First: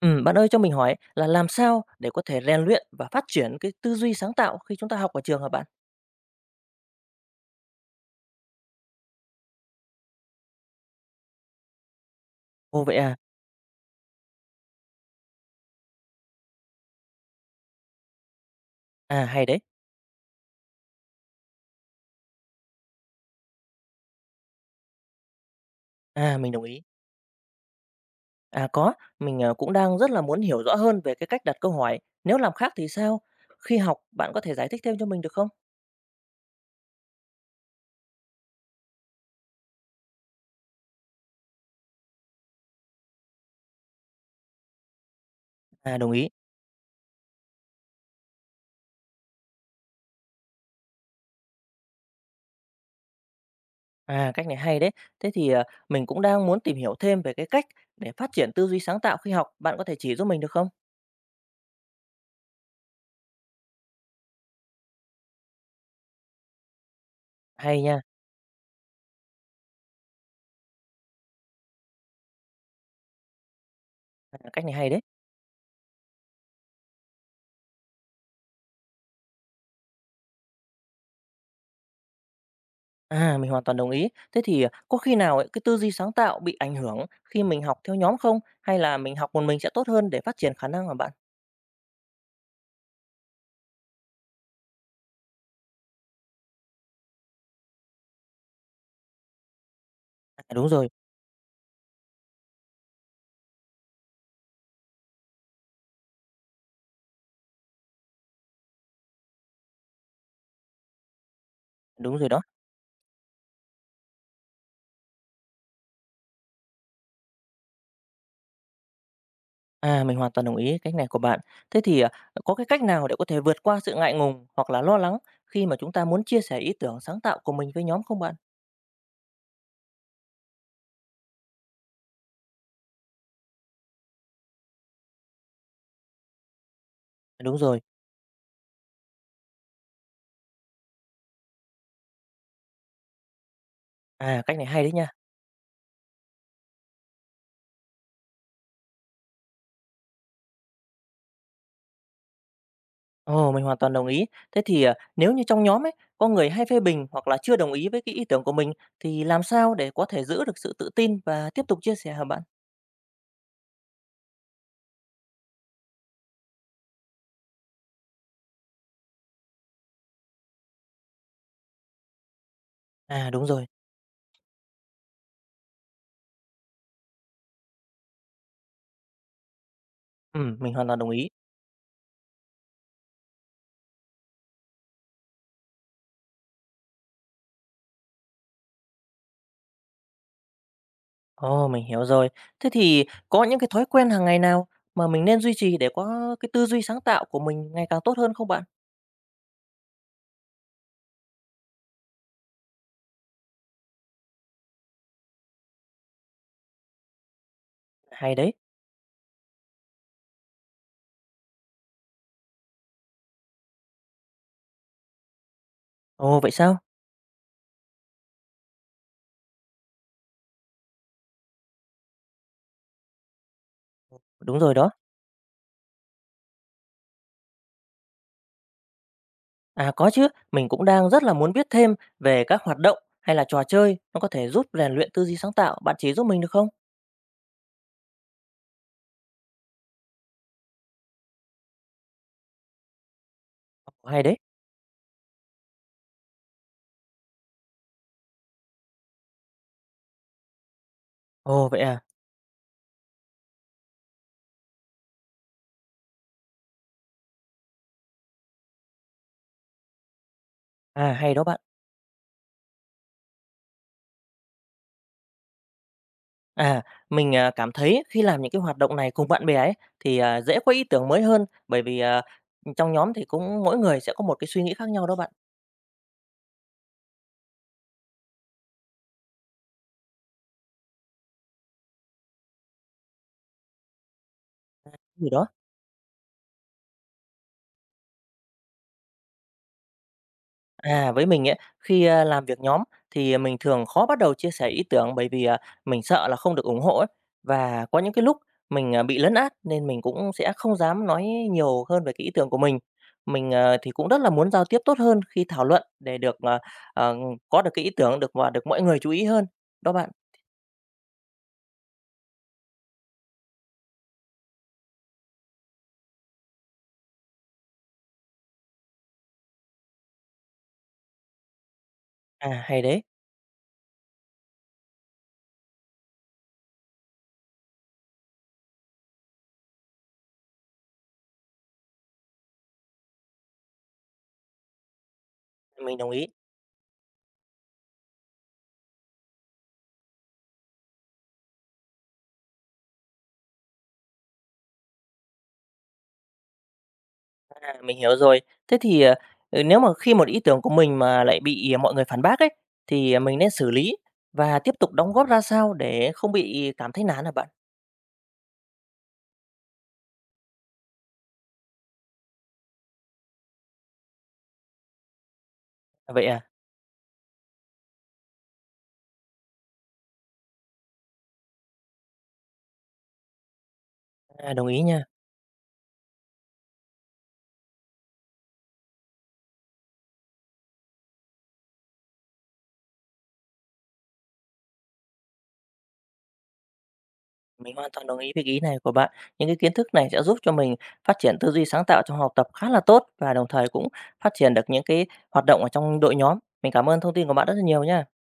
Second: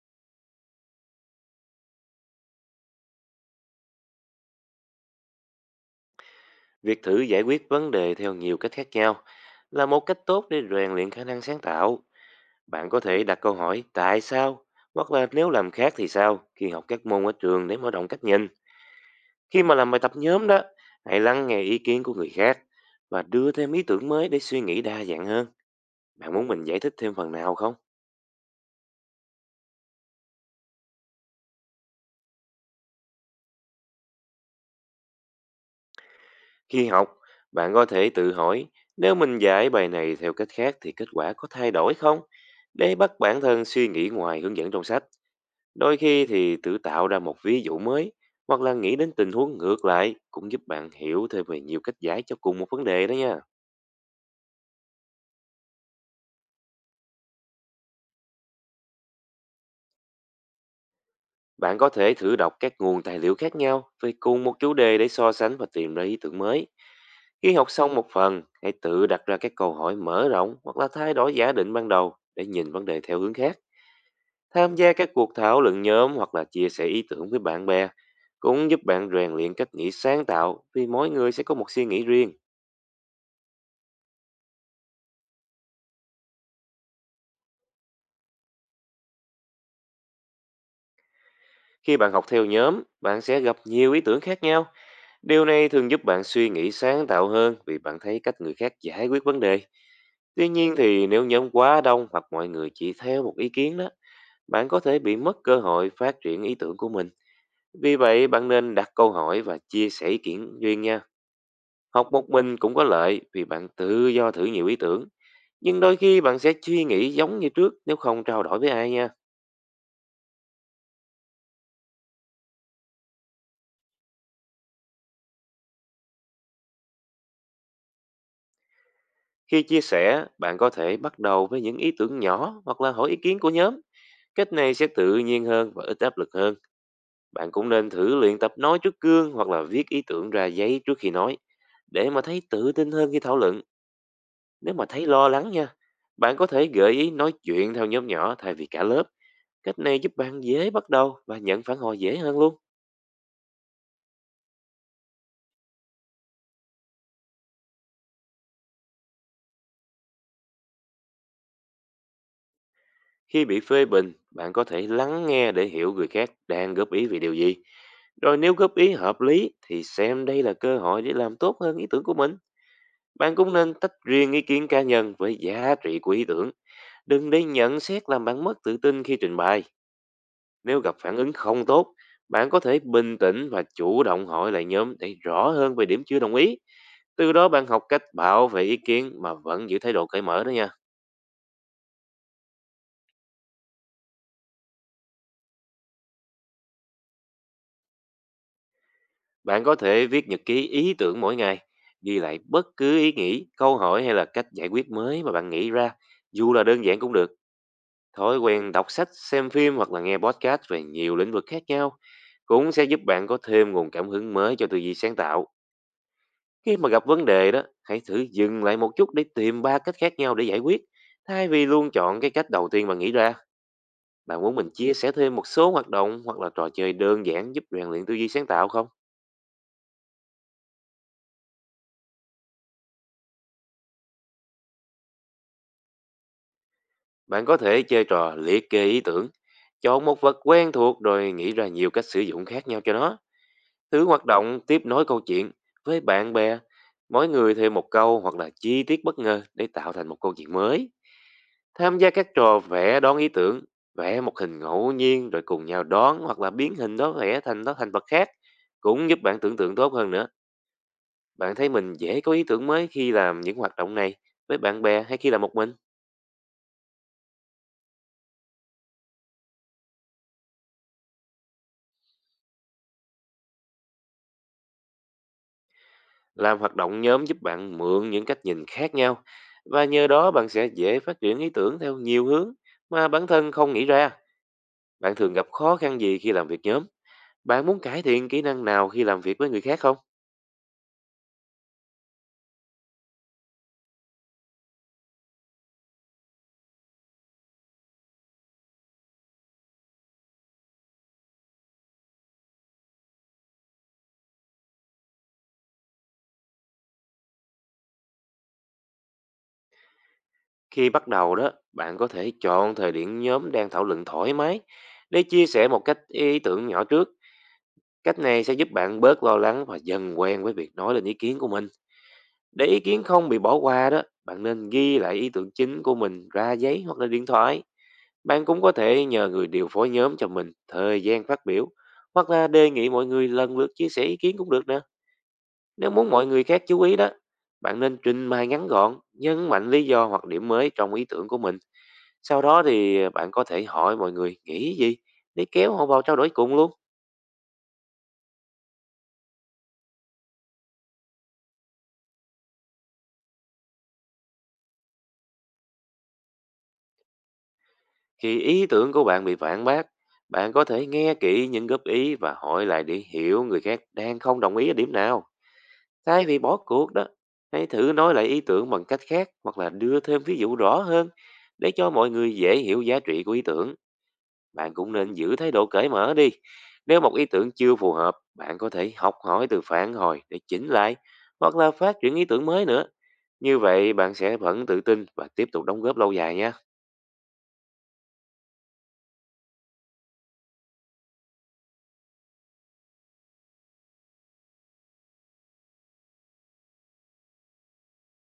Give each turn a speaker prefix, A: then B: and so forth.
A: Bạn ơi cho mình hỏi là làm sao để có thể rèn luyện và phát triển cái tư duy sáng tạo khi chúng ta học ở trường hả bạn?
B: Việc thử giải quyết vấn đề theo nhiều cách khác nhau là một cách tốt để rèn luyện khả năng sáng tạo.
A: Ồ
B: Bạn
A: vậy
B: có
A: à,
B: thể đặt câu hỏi tại sao hoặc là nếu làm khác thì sao khi học các môn ở trường để mở rộng cách nhìn.
A: à hay đấy,
B: Khi mà làm bài tập nhóm đó, hãy lắng nghe ý kiến của người khác và đưa thêm ý tưởng mới để suy nghĩ đa dạng hơn. Bạn
A: à
B: muốn
A: mình đồng
B: mình giải
A: ý.
B: thích thêm phần nào không?
A: À có, mình cũng đang rất là muốn hiểu rõ hơn về cái cách đặt câu hỏi. Nếu làm khác thì sao? Khi học bạn có thể giải thích thêm cho mình được không?
B: Khi học, bạn có thể tự hỏi nếu mình giải bài này theo cách khác thì kết quả có thay đổi không? Để bắt bản thân suy nghĩ ngoài hướng dẫn trong sách. Đôi
A: À đồng
B: khi
A: ý.
B: thì tự tạo ra một ví dụ mới hoặc là nghĩ đến tình huống ngược lại cũng giúp bạn hiểu thêm về nhiều cách giải cho cùng một vấn đề đó nha.
A: À cách này hay đấy. Thế thì mình cũng đang muốn tìm hiểu thêm về cái cách để phát triển tư duy sáng tạo khi học. Bạn có thể chỉ giúp mình được không?
B: Bạn có thể thử đọc các nguồn tài liệu khác nhau về cùng một chủ đề để so sánh và tìm ra ý tưởng mới. Khi học
A: Hay
B: xong
A: nha,
B: một phần, hãy tự đặt ra các câu hỏi mở rộng hoặc là thay đổi giả định ban đầu để nhìn vấn đề theo hướng khác.
A: à, cách này
B: Tham
A: hay
B: gia
A: đấy.
B: các cuộc thảo luận nhóm hoặc là chia sẻ ý tưởng với bạn bè cũng giúp bạn rèn luyện cách nghĩ sáng tạo, vì mỗi người sẽ có một suy nghĩ riêng.
A: À, mình hoàn toàn đồng ý. Thế thì, có khi nào ấy, cái tư duy sáng tạo bị ảnh hưởng khi mình học theo nhóm không? Hay là mình học một mình sẽ tốt hơn để phát triển khả năng mà bạn?
B: Khi bạn học theo nhóm, bạn sẽ gặp nhiều ý tưởng khác nhau. Điều này thường giúp bạn suy nghĩ sáng tạo hơn, vì bạn thấy cách người khác giải quyết vấn đề.
A: À,
B: Tuy nhiên thì nếu nhóm quá đông hoặc mọi người chỉ theo một ý kiến đó, bạn có thể bị mất cơ hội phát triển ý tưởng của mình. Vì vậy, bạn nên đặt câu hỏi và chia sẻ ý kiến riêng nha. Học
A: đúng rồi
B: một
A: đó.
B: mình cũng có lợi, vì bạn tự do thử nhiều ý tưởng. Nhưng đôi khi bạn sẽ suy nghĩ giống như trước nếu không trao đổi với ai nha.
A: À, mình hoàn toàn đồng ý cách này của bạn. Thế thì, có cái cách nào để có thể vượt qua sự ngại ngùng hoặc là lo lắng khi mà chúng ta muốn chia sẻ ý tưởng sáng tạo của mình với nhóm không bạn?
B: Khi chia sẻ, bạn có thể bắt đầu với những ý tưởng nhỏ hoặc là hỏi ý kiến của nhóm. Cách này sẽ tự nhiên hơn và ít áp lực hơn.
A: À,
B: Bạn
A: đúng
B: cũng
A: rồi.
B: nên thử luyện tập nói trước gương hoặc là viết ý tưởng ra giấy trước khi nói, để mà thấy tự tin hơn khi thảo luận.
A: À, cách này
B: Nếu
A: hay
B: mà
A: đấy
B: thấy
A: nha.
B: lo lắng nha, bạn có thể gợi ý nói chuyện theo nhóm nhỏ thay vì cả lớp. Cách này giúp bạn dễ bắt đầu và nhận phản hồi dễ hơn luôn.
A: Ồ, mình hoàn toàn đồng ý. Thế thì, nếu như trong nhóm ấy có người hay phê bình hoặc là chưa đồng ý với cái ý tưởng của mình thì làm sao để có thể giữ được sự tự tin và tiếp tục chia sẻ hả bạn?
B: Khi bị phê bình, bạn có thể lắng nghe để hiểu người khác đang góp ý về điều gì. Rồi nếu góp ý hợp lý thì xem đây là cơ hội để làm tốt hơn ý tưởng của mình.
A: À,
B: Bạn
A: đúng
B: cũng
A: rồi.
B: nên tách riêng ý kiến cá nhân với giá trị của ý tưởng. Đừng để nhận xét làm bạn mất tự tin khi trình bày.
A: Mình
B: Nếu
A: hoàn
B: gặp
A: toàn đồng
B: phản
A: ý.
B: ứng không tốt, bạn có thể bình tĩnh và chủ động hỏi lại nhóm để rõ hơn về điểm chưa đồng ý. Từ đó, bạn học cách bảo vệ ý kiến mà vẫn giữ thái độ cởi mở đó nha.
A: Ồ, mình hiểu rồi. Thế thì có những cái thói quen hàng ngày nào mà mình nên duy trì để có cái tư duy sáng tạo của mình ngày càng tốt hơn không bạn?
B: Bạn có thể viết nhật ký ý tưởng mỗi ngày, ghi lại bất cứ ý nghĩ, câu hỏi hay là cách giải quyết mới mà bạn nghĩ ra, dù là đơn giản cũng được.
A: Hay
B: Thói
A: đấy.
B: quen đọc sách, xem phim hoặc là nghe podcast về nhiều lĩnh vực khác nhau cũng sẽ giúp bạn có thêm nguồn cảm hứng mới cho tư duy sáng tạo.
A: Ồ, vậy
B: Khi
A: sao?
B: mà gặp vấn đề đó, hãy thử dừng lại một chút để tìm ba cách khác nhau để giải quyết, thay vì luôn chọn cái cách đầu tiên bạn nghĩ ra. Bạn muốn
A: Đúng
B: mình
A: rồi đó.
B: chia sẻ thêm một số hoạt động hoặc là trò chơi đơn giản giúp rèn luyện tư duy sáng tạo không?
A: À, có chứ. Mình cũng đang rất là muốn biết thêm về các hoạt động hay là trò chơi nó có thể giúp rèn luyện tư duy sáng tạo. Bạn chỉ giúp mình được không?
B: Bạn có thể chơi trò liệt kê ý tưởng, chọn một vật quen thuộc rồi nghĩ ra nhiều cách sử dụng khác nhau cho nó. Thứ
A: Ồ, hay
B: hoạt
A: đấy.
B: động tiếp nối câu chuyện với bạn bè, mỗi người thêm một câu hoặc là chi tiết bất ngờ để tạo thành một câu chuyện mới.
A: Ồ, vậy
B: Tham
A: à?
B: gia các trò vẽ đón ý tưởng, vẽ một hình ngẫu nhiên rồi cùng nhau đón hoặc là biến hình đó vẽ thành đó thành vật khác cũng giúp bạn tưởng tượng tốt hơn nữa.
A: À, hay đó
B: Bạn
A: bạn.
B: thấy mình dễ có ý tưởng mới khi làm những hoạt động này với bạn bè, hay khi làm một mình?
A: À, mình cảm thấy khi làm những cái hoạt động này cùng bạn bè ấy, thì dễ có ý tưởng mới hơn, bởi vì trong nhóm thì cũng mỗi người sẽ có một cái suy nghĩ khác nhau đó bạn.
B: Làm hoạt động nhóm giúp bạn mượn những cách nhìn khác nhau, và nhờ đó bạn sẽ dễ phát triển ý tưởng theo nhiều hướng mà bản thân không nghĩ ra. Bạn
A: Thì
B: thường
A: đó
B: gặp khó khăn gì khi làm việc nhóm? Bạn muốn cải thiện kỹ năng nào khi làm việc với người khác không?
A: à, với mình ấy, khi làm việc nhóm thì mình thường khó bắt đầu chia sẻ ý tưởng bởi vì mình sợ là không được ủng hộ ấy. Và có những cái lúc mình bị lấn át nên mình cũng sẽ không dám nói nhiều hơn về cái ý tưởng của mình. Mình thì cũng rất là muốn giao tiếp tốt hơn khi thảo luận để được, ờ, có được cái ý tưởng được và được mọi người chú ý hơn. Đó bạn.
B: Khi bắt đầu đó, bạn có thể chọn thời điểm nhóm đang thảo luận thoải mái để chia sẻ một cách ý tưởng nhỏ trước. Cách này sẽ giúp bạn bớt lo lắng và dần quen với việc nói lên ý kiến của mình.
A: À,
B: Để ý
A: hay đấy!
B: kiến không bị bỏ qua đó, bạn nên ghi lại ý tưởng chính của mình ra giấy hoặc là điện thoại. Bạn cũng có thể nhờ người điều phối nhóm cho mình thời gian phát biểu hoặc là đề nghị mọi người lần lượt chia sẻ ý kiến cũng được nè. Nếu
A: Mình đồng
B: muốn
A: ý,
B: mọi người khác chú ý đó, bạn nên trình bày ngắn gọn, nhấn mạnh lý do hoặc điểm mới trong ý tưởng của mình. Sau đó thì bạn có thể hỏi mọi người nghĩ gì để kéo họ vào trao đổi cùng luôn.
A: à, mình hiểu rồi. Thế thì, nếu mà khi một ý tưởng của mình mà lại bị mọi người phản bác ấy, thì mình nên xử lý và tiếp tục đóng góp ra sao để không bị cảm thấy nản hả bạn?
B: Khi ý tưởng của bạn bị phản bác, bạn có thể nghe kỹ những góp ý và hỏi lại để hiểu người khác đang không đồng ý ở điểm nào.
A: À,
B: Thay
A: vậy
B: vì
A: à?
B: bỏ cuộc đó, hãy thử nói lại ý tưởng bằng cách khác hoặc là đưa thêm ví dụ rõ hơn để cho mọi người dễ hiểu giá trị của ý tưởng.
A: À, đồng
B: Bạn
A: ý
B: cũng
A: nha.
B: nên giữ thái độ cởi mở đi. Nếu một ý tưởng chưa phù hợp, bạn có thể học hỏi từ phản hồi để chỉnh lại hoặc là phát triển ý tưởng mới nữa. Như vậy bạn sẽ vẫn tự tin và tiếp tục đóng góp lâu dài nha.
A: Mình hoàn toàn đồng ý với cái ý này của bạn. Những cái kiến thức này sẽ giúp cho mình phát triển tư duy sáng tạo trong học tập khá là tốt và đồng thời cũng phát triển được những cái hoạt động ở trong đội nhóm. Mình cảm ơn thông tin của bạn rất là nhiều nha.